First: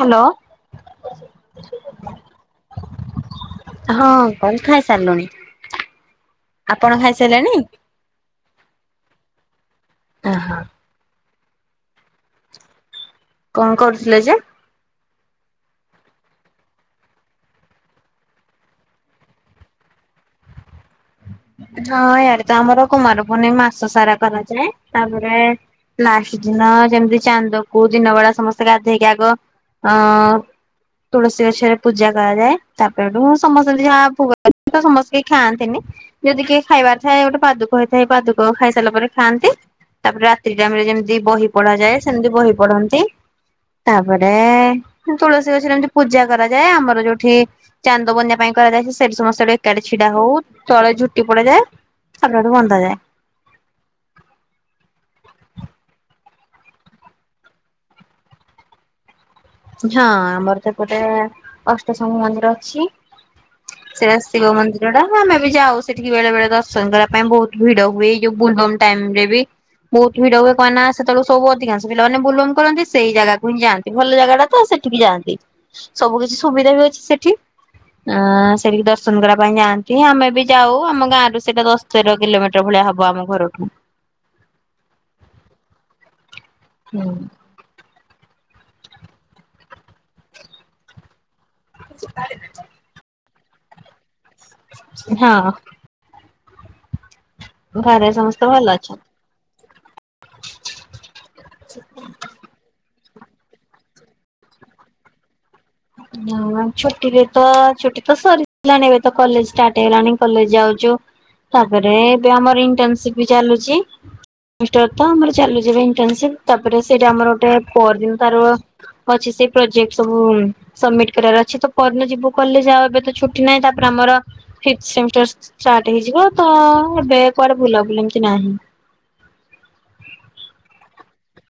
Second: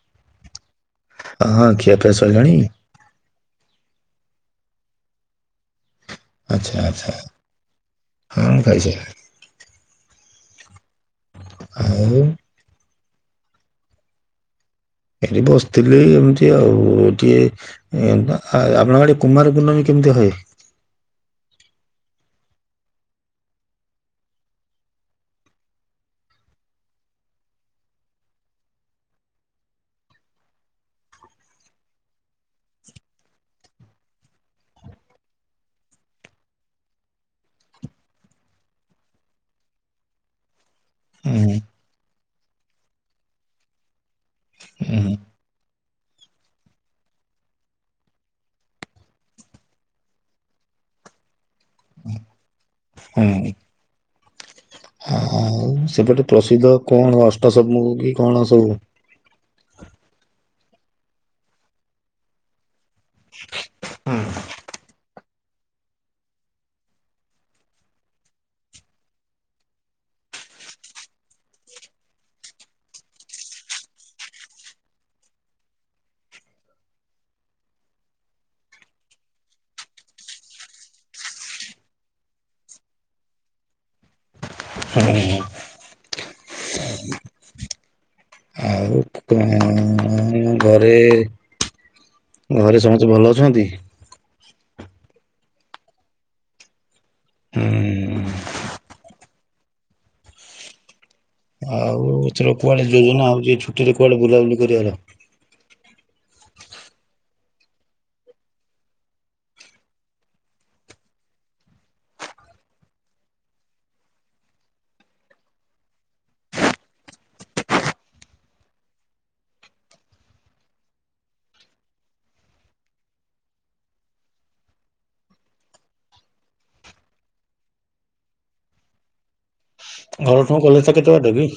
Hello. ହଁ, ଖିଆପିଆ ସଇଲାଣି। ହଁ ଖାଇ ସାରିଲୁଣି। ଆଚ୍ଛା ଆପଣ ଆଚ୍ଛା ଖାଇ ସାରିଲେଣି ହଁ ଖାଇସାରିଲିଣି। ହଁ, ହଁ। ଆଉ କଣ କରୁଥିଲେ ଯେ? ଏଠି ବସିଥିଲି ଏମିତି ଆଉ ଏଇଠି। ଆପଣଙ୍କ ଆଡ଼େ କୁମାର ପୂଣ୍ଣମୀ କେମିତି ହୁଏ। ହଁ, ଇଆଡ଼େ ତ ଆମର କୁମାର ପୂର୍ଣ୍ଣିମ ମାସ ସାରା କରାଯାଏ ତାପରେ। ଲାଷ୍ଟ୍ ଦିନ ଯେମିତି ଚାନ୍ଦକୁ ଦିନ ବେଳା ସମସ୍ତେ ଗାଧେଇକି ଆଗ ଅଁ ତୁଳସୀ ଗଛରେ ପୂଜା କରାଯାଏ ତାପରେ ଏଠୁ ସମସ୍ତେ ଯାହା ଭୋଗ ସମସ୍ତେ କେହି ଖାଆନ୍ତିନି। ଯଦି କିଏ ଖାଇବାର ଥାଏ ଗୋଟେ ପାଦୁକ ହେଇଥାଏ ପାଦୁକ ଖାଇସାରିଲା ପରେ ଖାଆନ୍ତି। ତାପରେ ରାତି ଟା ଆମେ ଯେମିତି ବହି ହୁଁ ପଢାଯାଏ ସେମିତି ବହି ପଢ଼ନ୍ତି। ତାପରେ ହୁଁ ତୁଳସୀ ଗଛରେ ଏମତି ପୂଜା କରାଯାଏ ଆମର ଯୋଉଠି ଚାନ୍ଦ ବନ୍ୟା ପାଇଁ କହାଯାଏ ସେଠି ସମସ୍ତେ ଏକାଠି ଛିଡା ହଉ ତଳେ ଝୁ ଝୋଟି ପଡ଼ାଯାଏ ତାପରେ ଏଠି ବନ୍ଦା ଯାଏ। ହୁଁ। ହୁଁ ଆଉ ସେପଟେ ପ୍ରସିଦ୍ଧ କଣ ଅଷ୍ଟସବୁ କି କଣ ସବୁ। ହଁ ଆମର ଏପଟେ ଅଷ୍ଟସମ୍ଭୁ ମନ୍ଦିର ଅଛି। ସେଟା ହୁଁ ଶିବ ମନ୍ଦିର ଟା। ଆମେ ବି ଯାଉ ସେଠିକି ବେଳେ ବେଳେ ଦର୍ଶନ କରିବା ପାଇଁ ବହୁତ୍ ଭିଡ ହୁଏ ଯୋଉ ବୋଲ ବୋମ ଟାଇମ୍‌ରେ ବି ବହୁତ୍ ଭିଡ଼ ହୁଏ କଣ ନା ସେତେବେଳ ସବୁ ଅଧିକାଂଶ ପିଲାମାନେ ବୋଲ୍ ବୋମ କରନ୍ତି ସେଇ ଜାଗାକୁ ହିଁ ଯାଆନ୍ତି ଭଲ ଜାଗା ଟା ହଁ ସେଠିକି ଯାଆନ୍ତି ସବୁ କିଛି ସୁବିଧା ବି ଅଛି ସେଠି। ଆଁ ସେଠି ଦର୍ଶନ କରିବା ପାଇଁ ଯାଆନ୍ତି ଆମେ ବି ଯାଉ ଆମ ଗାଁ ର ସେଇଟା ଦଶ୍ ତେର କିଲୋମିଟର ଭଳିଆ ହବ ଆମ ଘରଠୁ। ହୁଁ ହୁଁ। ହୁଁ। ଆଉ କଁ ଅଁ ଘରେ ଘରେ ସମସ୍ତେ ଭଲ ଅଛନ୍ତି? ହଁ। ଘରେ ହୁଁ ସମସ୍ତେ ଭଲ ଅଛନ୍ତି। କୋଉଥୁଲ କୁଆଡ଼େ ଯୋଜନା ହୋଉଚି ଛୁଟିରେ କୁଆଡ଼େ ବୁଲାବୁଲି କରିବାର। ହଁ ଛୁଟିରେ ତ ଛୁଟି ତ ସରିିଲାଣି ଏବେ ତ କଲେଜ୍ ଷ୍ଟାର୍ଟ ହେଇଗଲାଣି କଲେଜ୍ ଯାଉଚୁ। ତାପରେ ଏବେ ଆମର ଇଣ୍ଟନସିପ୍ ବି ଚାଲୁଚି। ମିଷ୍ଟର୍ ତ ଆମର ଚାଲିଯିବେ ଇଣ୍ଟନ୍‌ସିପ ତାପରେ ସେଇଟା ଆମର ଗୋଟେ ପରି ତାର ଅଛି ସେଇ ପ୍ରୋଜେକ୍ଟ୍ ସବୁ ଉଁ ସମିଟ୍ କରିବାର ଅଛି ତ ପରଦିନ ଯିବୁ କଲେଜ୍ ଆଉ ଏବେ ତ ଛୁଟି ନାହିଁ ତାପରେ ଆମର ଫିଇପଥ୍ ସେମିଷ୍ଟର ଷ୍ଟାର୍ଟ ହେଇଯିବ ତ ଏବେ କୁଆଡ଼େ ବୁଲାବୁଲି ଏମତି ନାହିଁ। ଘରୁ ତମ କଲେଜ୍ ଟା କେତେ ବାଟ କି?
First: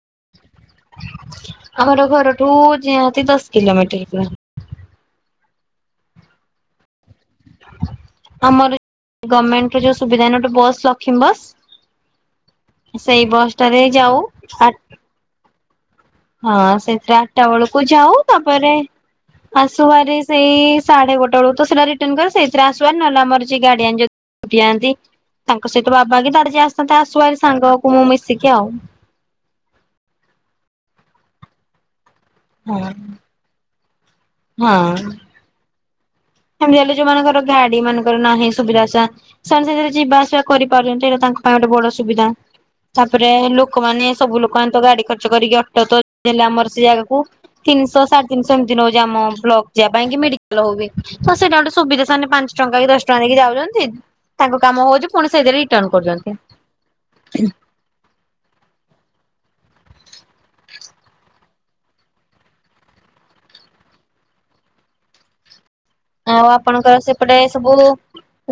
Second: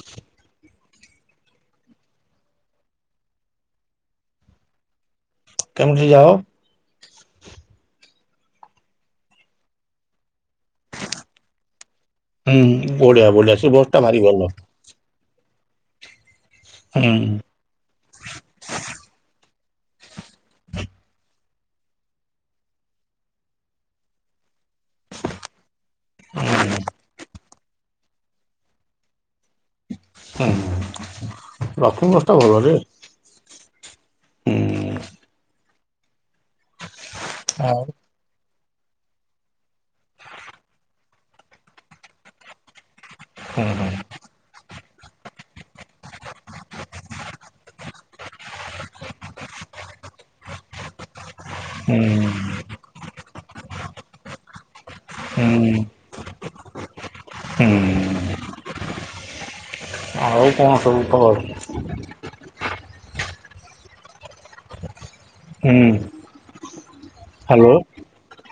ଆମର ଘରଠୁ ଯେହାତି ଦଶ କିଲୋମିଟର୍ ପୁଆ। କେମିତି ଯାଅ? ଆମର ଗମେଣ୍ଟ୍ ର ଯୋଉ ସୁବିଧା ଏଇନା ଓଟେ ବସ୍‌ ଲକ୍ଷୀମ୍ ବସ୍‌ ହୁଁ ସେଇ ବଢିଆ ବଢିଆ ବସ୍‌ ସେ ଟାରେ ବସ୍ ଟା ଭାରି ଯାଉ ଭଲ ଆ ହଁ ହୁଁ ସେଇଥିରେ ଆଟା ବେଳୁକୁ ଯାଉ ତାପରେ ଆସୁବାରି ସେଇ ସାଢ଼େ ଗୋଟେ ବେଳୁ ତ ସେଟା ରିଟର୍ନ କରୁ ସେଇଥିରେ ଆସୁବାରି ନହେଲେ ଆମର ଯିଏ ଗାର୍ଡିଆନ୍ ଯ ଉଠିଯାଆନ୍ତି ତାଙ୍କ ସହିତ ବାବା କି ତାର ଯିଏ ଆସିନ୍ତି ଆସୁ ବାରି ସାଙ୍ଗକୁ ମୁଁ ମିଶିକି ଆଉ। ହୁଁ, ରଖୁ ବସ୍‌ ଟା ଭଲ ଯେ। ହଁ ହୁଁ ହଁ। ସେମିତି ହେଲେ ଯୋଉମାନଙ୍କର ଗାଡ଼ି ଆଉ ମାନ ଅଳେ ନାହିଁ ସୁବିଧା ସା ସେମାନେ ସେଇଥିରେ ଯିବାଆସିବା କରିପାରୁଛନ୍ତି ଏଇଟା ତାଙ୍କ ପାଇଁ ଗୋଟେ ବଡ଼ ସୁବିଧା। ତାପରେ ହୁଁ ଲୋକମାନେ ସବୁ ଲୋକମାନେ ତ ଗାଡି ଖର୍ଚ୍ଚ କରିକି ଅଟୋ ତ ଦେଲେ ଆମର ସେ ଜାଗାକୁ। ତିନଶ ସାଡ଼େ ତିନିଶ ଏମତି ନଉଚି ଆମ ବ୍ଲକ୍ ଯିବା ପାଇଁ କି ମେଡି଼କାଲ୍ ହଉ ବି। ତ ସେଇଟା ଗୋଟେ ସୁବିଧା ହୁଁ ସେମାନେ ପାଞ୍ଚଟଙ୍କା କି ଦଶଟଙ୍କା ଦେଇକି ଯାଉଚନ୍ତି ତାଙ୍କ କାମ ହୋଉଚି। ପୁଣି ହୁଁ ସେଇଥିରେ ରିଟର୍ନ କରୁଚନ୍ତି। ହୁଁ ହୁଁ। ଆଉ କଣ ସବୁ ଖବର? ହୁଁ। ଆଉ ଆପଣଙ୍କର ସେପଟେ ହ୍ୟାଲୋ ସବୁ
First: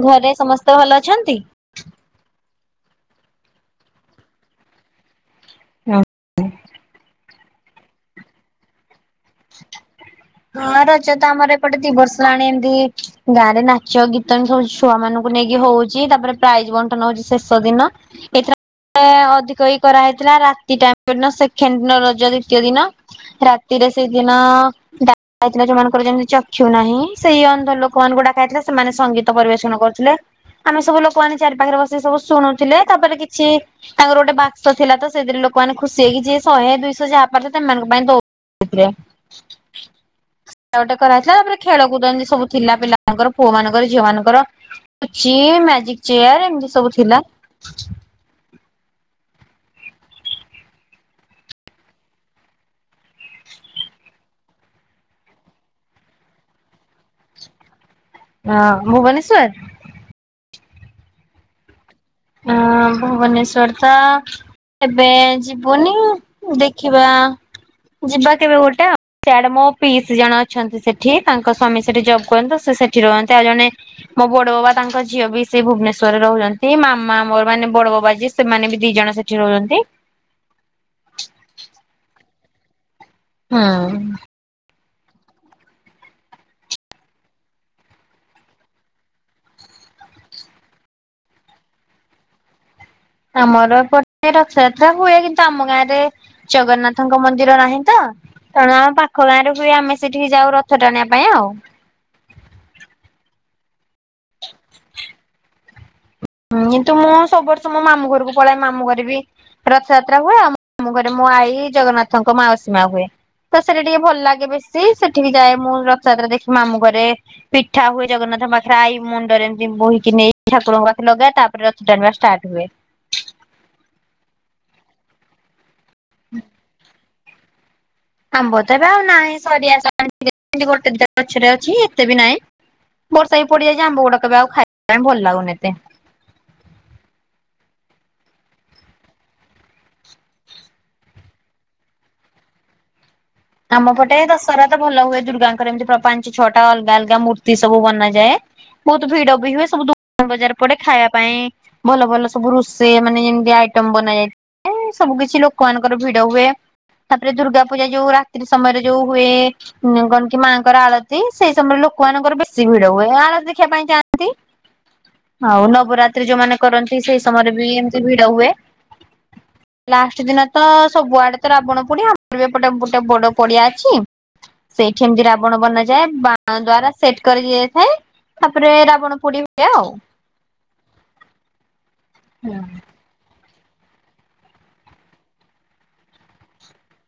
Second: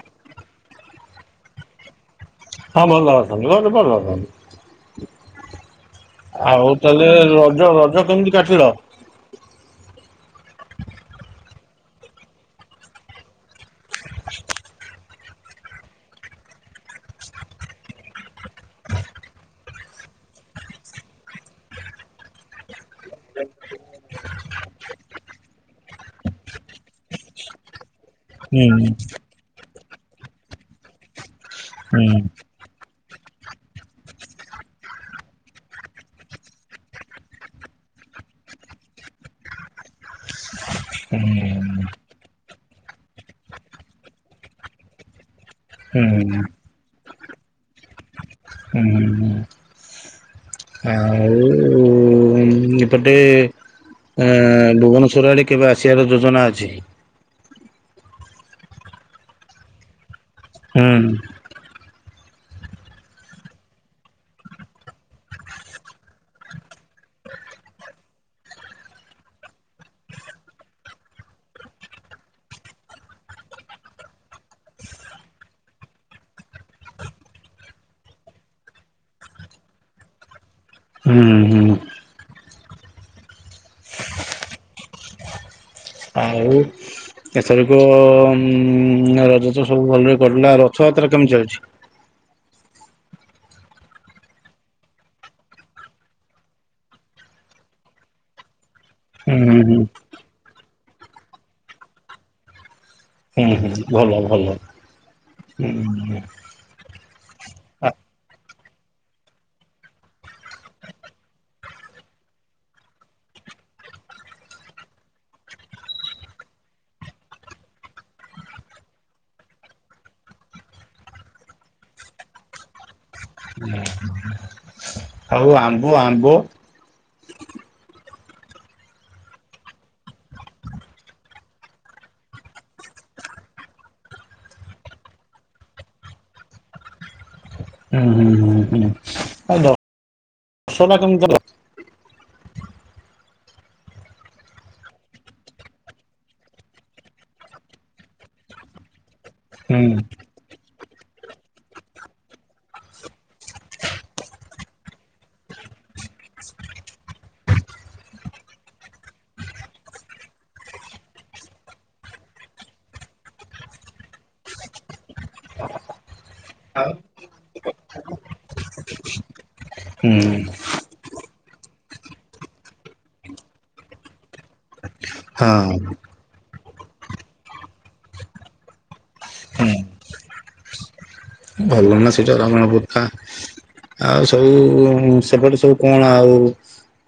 ଘରେ ସମସ୍ତେ ଭଲ ଅଛନ୍ତି? ହଁ ଭଲ ଅଛନ୍ତି ଭଲ ଭଲ ଅଛନ୍ତି। ଉଁ ଆଉ ତାଲେ ରଜ ରଜ କେମିତି କାଟିଲ? ହଁ ରଜ ତ ଆମର ଏପଟେ ଦି ବର୍ଷ ହେଲାଣି ଏମତି ଗାଁରେ ନାଚ ଗୀତ ଏମତି ସବୁ ଛୁଆମାନୁଙ୍କୁ ନେଇକି ହଉଚି ତାପରେ ପ୍ରାଇଜ୍ ବଣ୍ଟନ ହୋଉଚି ଶେଷ ଦିନ। ଏଇ ଥର ଆ ଅଧିକ କି କରାହେଇଥିଲା ରାତିଟା ଉନ ସେଖେଣ୍ଡ୍ ଦିନ ରଜ ଦ୍ଵିତୀୟ ଦିନ। ଯାଇଁ ଆତିରେ ସେଇଦିନ ଡା ଆଇଥିଲା ଯୋଉମାନଙ୍କର ଯେମିତି ଚକ୍ଷୁ ନାହିଁ ସେଇ ଅନ୍ଧ ଲୋ କଆନୁଙ୍କୁ ଡାକାହେଇଥିଲା ହୁଁ ସେମାନେ ସଙ୍ଗୀତ ପରିବେଷଣ କରୁଥୁଲେ ଆମେ ସବୁ ଲୋକମାନେ ଚାରିପାଖରେ ବସି ହୁଁ ସବୁ ଶୁଣୁ ଥିଲେ ତାପରେ କିଛି ତାଙ୍କର ଗୋଟେ ବାକ୍ସ ଥିଲା ତ ସେଥିରେ ଲୋକମାନେ ଖୁସି ହେଇକି ଯିଏ ଶହେ ଦୁଇଶ ଯାହା ପାରଲେ ତେମାନଙ୍କ ପାଇଁ ଦୋଉ ଉ ପୁରା ଟା ଗୋଟେ କରାହେଇଥିଲା ଆପରେ ଖେଳ କୁଦ ଏନ୍ତି ସବୁ ଥିଲା ପିଲାମାନଙ୍କର ପୁଅମାନଙ୍କର ଝିଅମାନଙ୍କର। ପୁଚି ମ୍ୟାଜିକ୍ ହୁଁ ହୁଁ ଚେୟାର୍ ଏମତି ସବୁ ଥିଲା। ହୁଁ। ଆଉ ଉ ଏପଟେ ଆ ଭୁବନେଶ୍ୱର ଆଡେ କେବେ ଆସିବାର ଯୋଜନା ଅଛି? ହଁ ଭୁବନେଶ୍ଵର? ହୁଁ। ଆଁ ଭୁବନେଶ୍ଵର ତ ଏବେ ଯିବୁନି ଦେଖିବା ଯିବା କେବେ ଗୋଟେ ଆଉ। ସିଆଡ଼େ ମୋ ପିଇସି ଜଣେ ଅଛନ୍ତି ସେଠି ତାଙ୍କ ସ୍ୱାମୀ ସେଠି ଜବ୍ କରନ୍ତି ସେ ସେଠି ରହନ୍ତି ଆଉ ଜଣେ ମୋ ବଡ଼ ବୋବା ତାଙ୍କ ଝିଅ ବି ସେ ଭୁବନେଶ୍ୱରରେ ରହୁଛନ୍ତି ମା ମା ମୋର ମାନେ ବଡ଼ ବୋବା ଯିଏ ସେମାନେ ବି ଦି ଜଣ ସେଠି ରହୁଛନ୍ତି। ହୁଁ ହୁଁ। ହୁଁ। ଆଉ ଏଥରକ ଉଁ ରଜ ତ ସବୁ ଭଲରେ କଟିଲା ଆଉ ରଥଯାତ୍ରା କେମିତି ଚାଲିଛି? ଆମର ଏ ପଟେ ରଥଯାତ୍ରା ହୁଏ କିନ୍ତୁ ଆମ ଗାଁରେ ଜଗନ୍ନାଥଙ୍କ ମନ୍ଦିର ନାହିଁ ତ ତେଣୁ ଆମ ପାଖ ହୁଁ ଗାଁରେ ହୁଁ ହୁଏ ହୁଁ ଆମେ ସେଠିକି ଯାଉ ରଥ ଟାଣିବା ପାଇଁ ଆଉ। ହୁଁ ହୁଁ ଭଲ ଭଲ ହୁଁ। କିନ୍ତୁ ମୁଁ ସବୁ ବର୍ଷ ମୋ ମାମୁଁ ଘରକୁ ପଳାଏ ମାମୁଁ ଘରେ ବି ରଥଯାତ୍ରା ହୁଏ ଆଉ ମାମୁଁ ଘରେ ମୋ ଆଈ ଜଗନ୍ନାଥଙ୍କ ମାଉସୀ ମା ହୁଏ। ତ ସେଠା ଟିକେ ଭଲ ଲାଗେ ବେଶୀ ସେଠି ବି ଯାଏ ମୁଁ ରଥଯାତ୍ରା ଦେଖି ମାମୁଁ ଘରେ ପିଠା ହୁଏ ଜଗନ୍ନାଥଙ୍କ ପାଖରେ ଆଈ ମୁଣ୍ଡରେ ଏମିତି ବୋହିକି ନିଏ ଠାକୁରଙ୍କ ପା ଲଗା ତାପରେ ରଥ ଟାଣିବା ଷ୍ଟାର୍ଟ ହୁଏ। ଉଁ ହୁଁ ଆଉ ଆମ୍ବ ଆମ୍ବ। ଆମ୍ବ ତ ଏବେ ଆଉ ନାହିଁ ସରି ଆସିଲାଣି ଗୋଟେ ଦିଟା ଗଛରେ ଅଛି ଏତେ ବି ନାହିଁ। ବର୍ଷା ବି ପଡିଯାଇଛି ଆମ୍ବ ଗୁଡାକ ଏବେ ଆଉ ଖାଇବା ପାଇଁ ଭଲ ଲାଗୁନି ଏତେ। ହୁଁ ହୁଁ ହୁଁ। ଆ ଦ ଶଟା କେମିତି ଦେଲ? ଆମ ପଟେ ଦଶହରା ତ ଭଲ ହୁଏ ଦୁର୍ଗାଙ୍କର ଏମିତି ପ୍ର ପାଞ୍ଚ ଛଅଟା ଅଲଗା ଅଲଗା ମୂର୍ତ୍ତି ସବୁ ବନାଯାଏ। ବହୁତ ଭିଡ ବି ହୁଏ ହୁଁ ସବୁ ଦୋକାନ ବଜାର ପଟେ ଖାଇବା ପାଇଁ ଭଲ ଭଲ ସବୁ ରୋଷେଇ ମାନେ ଯେମିତି ଆଇଟମ ବନା ଯାଇ ଏ ସବୁ କିଛି ଲୋକମାନଙ୍କର ଭିଡ ହୁଏ ତାପରେ ଦୁର୍ଗା ପୂଜା ଯୋଉ ରା ସେ ସମୟରେ ଯୋଉ ହୁଏ ଉଁ କଣ କି ମାଆଙ୍କର ଆଳତୀ ସେଇ ସମୟରେ ଲୋକମାନଙ୍କର ବେଶୀ ଭିଡ ହୁଏ ଆଳତୀ ଦେଖିବା ପାଇଁ ଯାଆନ୍ତି। ଆଉ ନବରାତ୍ରୀ ଯୋଉମାନେ ଆଉ କରନ୍ତି ସେଇ ସମୟରେ ବି ଏମିତି ଭିଡ ହୁଏ। ହୁଁ ଲାଷ୍ଟ ଦିନ ତ ସବୁଆଡେ ତ ରାବଣ ପୁଡି ଆମର ବି ଏପଟେ ବୁ ଗୋଟେ ବଡ଼ ପଡିଆ ଅଛି ସେଇଠି ଏମିତି ରାବଣ ହଁ ବନାଯାଏ ବା ଣ ଦ୍ଵାରା ସେଟ୍ କରି ଇଏ ହୁଏ ତାପରେ ରାବଣ ପୁଡି ହୁଏ ହୁଁ ଆଉ। ଭଲ ନା ସେଇଟା ରାବଣ ପୁରୁଖା। ଆଉ ସବୁ ସେପଟେ ସବୁ କଣ ଆଉ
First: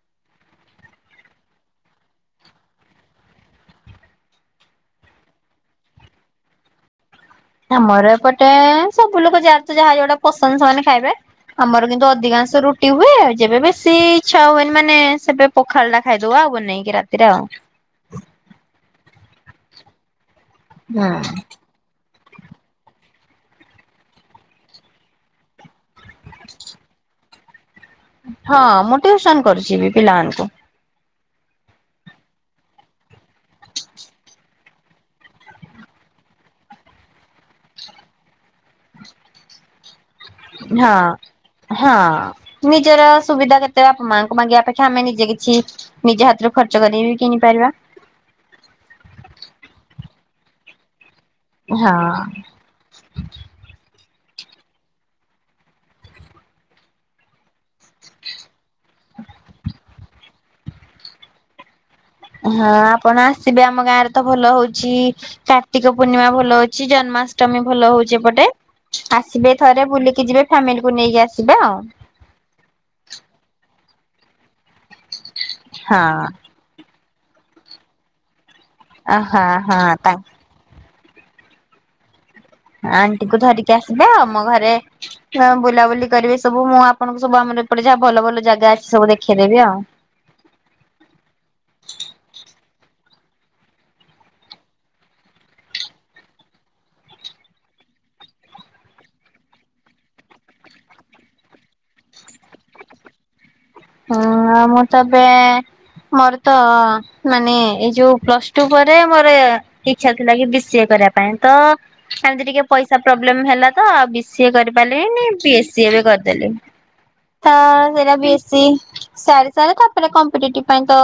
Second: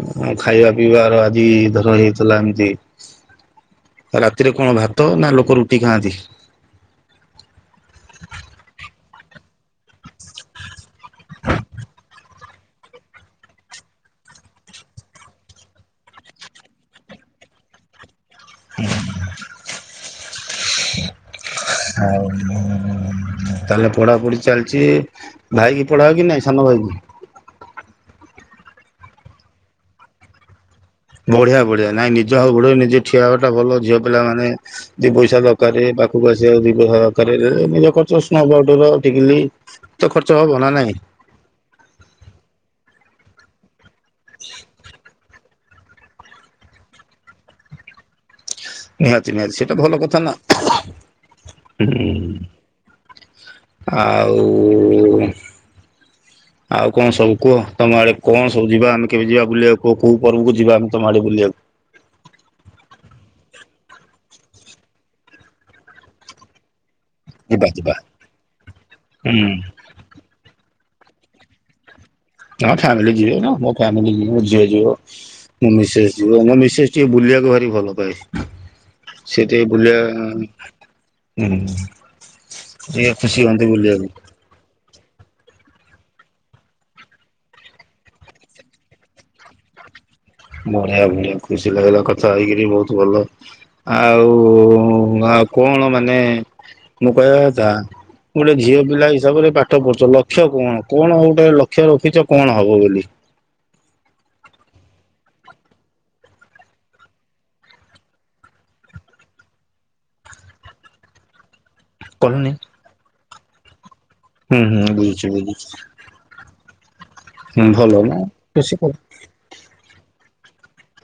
ଉଁ ଖାଇବା ପିଇବା ହେରା ଆଜି ଧର ହେଇଥିଲା ଏମତି ରାତିରେ କଣ ଭାତ ନା ଲୋକ ରୁଟି ଖାଆନ୍ତି? ଆମର ଏପଟେ ସବୁ ଲୋକ ଯା ତ ଯାହା ଯୋଉଟା ପସନ୍ଦ ସେମାନେ ଖାଇବେ। ଆମର କିନ୍ତୁ ଅଧିକାଂଶ ରୁଟି ହୁଏ ଯେବେ ବେଶୀ ଇଚ୍ଛା ହୁଏନି ମାନେ ସେବେ ପଖାଳ ଟା ଖାଇଦୋଉ ଆଉ ବନେଇକି ରାତିରେ ଆଉ। ହୁଁ। ଆଉ ତାହେଲେ ପଢା ପଢି ଚାଲିଛି ଭାଇ କିି ପଢାଅ କି ନାଇଁ ସାନ ଭାଇ କି? ହଁ ମୁଁ ଟ୍ୟୁଉସନ କରୁଛି ବି ପିଲାମାନଙ୍କୁ। ବଢିଆ ବଢିଆ ନାଇଁ ନିଜ ଗୋଡ ନିଜେ ଠିଆ ହେବାଟା ଭଲ ଝିଅ ପିଲାମାନେ ଦି ପଇସା ଦରକାରେ ପାଖକୁ ଆସିବା ଦି ପଇସା ଦରକାରେ ଏ ନିଜ ଖର୍ଚ୍ଚ ସ୍ନୋ, ପାଉଡର, ଟିକିଲି ଦେଇ ତ ଖ ହଁ ହଁ ନିଜର ସୁବିଧା କେ ତେ ବାପ ମାଆଙ୍କୁ ମାଗିବାପେକ୍ଷା ଆମେ ନିଜେ କିଛି ନିଜ ହାତରୁ ଖର୍ଚ କରିକି ବି କିଣିପାରିବା। ନିହାତି ନିହାତି ସେଇଟା ଭଲ କଥା ନା ହଁ। [unintelligible] ଆଉ। ଆଉ କଣ ସବୁ କୁହ ତମ ଆଡେ କଣ ସବୁ ଯିବା ଆମେ କେବେ ଯିବା ବୁଲିବାକୁ କୋ କୋଉ ପର୍ବକୁ ଯିବାଆମେ ତମ ଆଡେ ବୁଲିବାକୁୁ। ହଁ ଆପଣ ଆସିବେ ଆମ ଗାଁରେ ତ ଭଲ ହଉଛି କାର୍ତ୍ତିକ ପୂର୍ଣ୍ଣିମା ଭଲ ହଉଛି ଜ ଜନ୍ମାଷ୍ଟମୀ ଯିବା ଭଲ ଯିବା ହଉଛି ଏପଟେ ହୁଁ ଆସିବେ ଥରେ ବୁଲିକି ଯିବେ ଫ୍ୟାମିଲିକୁୁ ନେଇକି ଆସିବେ ଆଉ। ହଁ ଫାମିଲି ଯିବେ ମୋ ମୋ ଫାମିଲ ଯିବ ମୋ ଝିଅ ଯିବ ମୋ ମିସେସ ହଁ ଯିବ ମୋ ମିସେସ ଟିଏ ବୁଲିବାକୁ ଭାରି ଭଲ ପାଏ ହଁ ସେ ଟିକେ ହଁ ତା ବୁଲିବା ହୁଁ। ଟିକେ ଆଣ୍ଟି କୁ ଖୁସି ହୁଅନ୍ତି ଧରିକି ଆସିବେ ବୁଲିବାକୁ ଆଉ ଆମ ଘରେ ହଁ ବୁଲାବୁଲି କରିବେ ସବୁ ମୁଁ ଆପଣଙ୍କୁ ସବୁ ଆମର ଏପଟେ ଯାହା ଭଲ ଭଲ ଜାଗା ଅଛି ସବୁ ଦେଖେଇଦେବି ଆଉ। ବଢିଆ ବଢିଆ ଖୁସି ଲାଗିଲା କଥା ହେଇକିରି ବହୁତ ଭଲ ଆଉ ଆଉ କଣ ମାନେ ମୁଁ କହିବାକଥା। ଗୋଟେ ଝିଅ ପିଲା ହିସାବରେ ପାଠ ପଢୁଛ ଲକ୍ଷ୍ୟ କଣ କଣ ଗୋଟେ ଲକ୍ଷ୍ୟ ରଖିଛ କଣ ହବ ବୋଲି? ହୁଁ ମୁଁ ତ ଏବେ ମୋର ତ ମାନେ ଏଇ ଯୋଉ ପ୍ଲସ ଟୁ ପରେ ମୋର ଏ ଇଛା ଥିଲା କି ବି ସିଏ କରିବା ପାଇଁ ତ ଏମିତି କହୁନି ଟିକେ ପଇସା ପ୍ରୋବ୍ଲେମ ହେଲା ତ ଆଉ ବି ସିଏ ହୁଁ କରି ହୁଁ ବୁଝୁଛି ପାରିଲିନି ବି ଏସ୍ ସି ବି କରିଦେଲି। ତ ହୁଁ ଭଲ ସେଇଟା ନା। ବି ଏସ୍ ସି ଖୁସି କର। [unintelligible] କମ୍ପିଟି ପାଇଁ ତ।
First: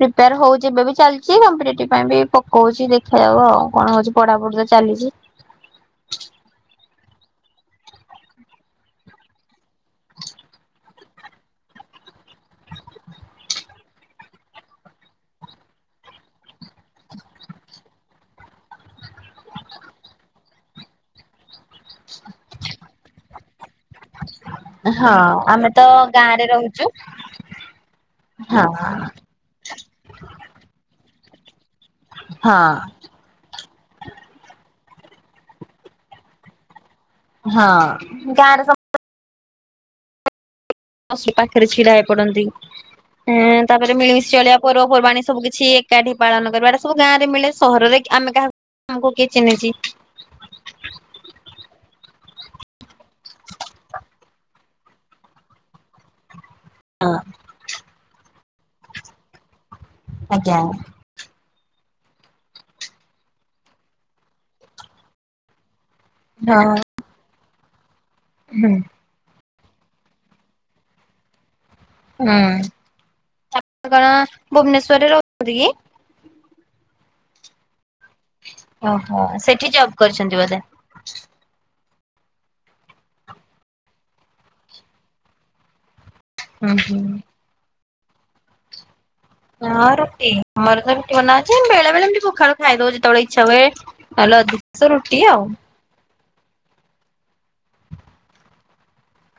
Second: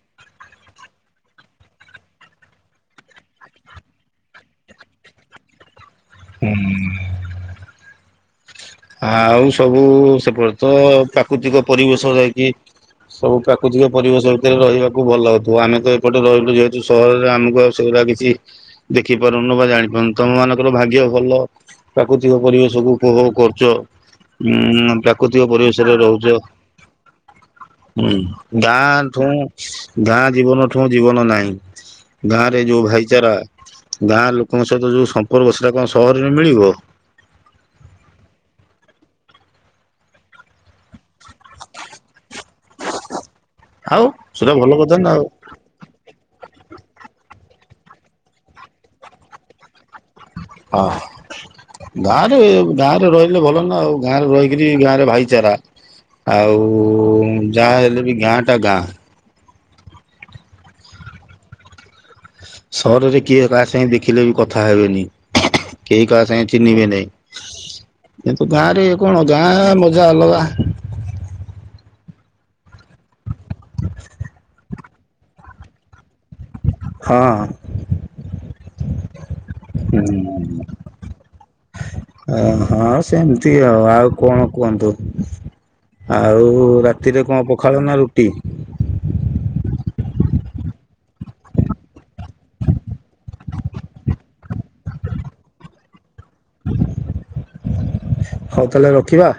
ପ୍ରିପେୟାର ହଉଛି ଏବେ ବି ଚାଲିଛି କମ୍ପିେଟିଭ ପାଇଁ ବି ପକଉଛି ଦେଖାଯାଉ ଆଉ କଣ ହଉଛି ପଢାପଢି ତ ଚାଲିଛି। ହୁଁ ଆଉ ସବୁ ସେପଟ ତ ପ୍ରାକୃତିକ ପରିବେଶ ଯାଇକି ସବୁ ପ୍ରାକୃତିକ ପରିବେଶ ଭିତରେ ରହିବାକୁ ଭଲ ହଉଥିବ ଆମେ ତ ଏପଟେ ରହିଲୁ ଯେହେତୁ ସହରରେ ଆମକୁ ଆ ସେଉରା କିଛି ଦେଖି ପାରୁନୁ ବା ଜାଣି ପାରୁନୁ ତମ ମାନଙ୍କର ଭାଗ୍ୟ ଭଲ ପ୍ରାକୃତିକ ପରିବେଶ କୁ ଉପଭୋଗ କରୁ ଚ ଉଁ ହଁ ପ୍ରାକୃତିକ ଆମେ ତ ପରିବେଶରେ ରହୁଛ ଗାଁ ରେ ରହୁଛୁ ହୁଁ ହଁ ଗାଁ ଠୁଁ ଗାଁ ଜୀବନ ଠୁ ଜୀବନ ନାହିଁ ଗାଁ ରେ ହଁ ଯୋଉ ଭାଇ ବିଚାରା ଗାଁ ଲୋକଙ୍କ ସହିତ ଯୋଉ ସମ୍ପର୍କ ସେଟା କଣ ସହରରେ ମିଳିବ ହଁ ଗାଁରେ ସବୁ ଅ ସି ପାଖରେ ଛିଡା ହେଇ ପଡନ୍ତିଁ ତାପରେ ଏ ତାପରେ ଆଉ ମିଳିମିଶି ସେଟା ଅଳିଆ ଭଲ କଥା ନା ପର୍ବପର୍ବାଣୀ ଆଉ। ସବୁ କିଛି ଛି ଏକାଠି ପାଳନ କରିବା ଏଟା ସବୁ ଗାଁରେ ମିଳେ ସହରରେ କି ଆମେ କାହାକୁମକୁ କିଏ ଚିହ୍ନିଛି ହଁ ଗାଁରେ ଗାଁରେ ରହିଲେ ଭଲ ନା ଆଉ ଗାଁରେ ରହି ରି ଗାଁରେ ଭାଇଚାରା ଆଉ ଯାହା ହେଲେ ବି ଗାଁ ଟା ଗାଁ ଆଜ୍ଞା ସହରରେ କିଏ କାହା ସାଙ୍ଗେ ଦେଖିଲେ ବି କଥା ହେବେନି କେହି କାହା ସାଙ୍ଗେ ଚିହ୍ନିବେ ନେହିଁ ଏନ୍ତୁ ଗାଁ ରେ କଣ ଗାଁ ମଜା ଅଲଗା ହୁଁ ଆପଣ କଣ ଭୁବନେସ୍ଵରରେ ରହୁଛନ୍ତି କି ହଁ ଓହୋ ସେ ହୁଁ ଅ ହଁ ସେମିତି ଆଉ ଆଉ କଣ କୁହନ୍ତୁ ଆଉ ହୁଁ ହୁଁ। ରାତିରେ କଣ ପଖାଳ ନା ରୁଟି? ହଁ ରୁଟି ଆମର ତ ରୁଟି ବନା ଅଛି ବେଳେବେଳେଏ ମୀତି ପଖାଳ ଖାଇଦଉ ଯେତେବେଳେ ଇଛା ହୁଏ ହଲ ଅଧିକଶ ରୁଟି ଆଉ ହଉ ତାହେଲେ ରଖିବା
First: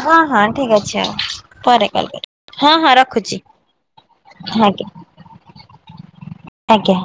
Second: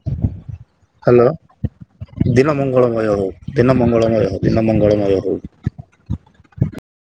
ହଁ ହଁ ଠିକ ଅଛି ହ୍ୟାଲୋ ଆ ପରେ କଲ କରି ଦିନ ହଁ ହଁ ମଙ୍ଗଳମୟ ହଉ ରଖୁଛି ଦିନ ମଙ୍ଗଳମୟ ହଉ ଦିନ ହାଜ୍ଞା ମଙ୍ଗଳମୟ ହଉ। ଆଜ୍ଞା।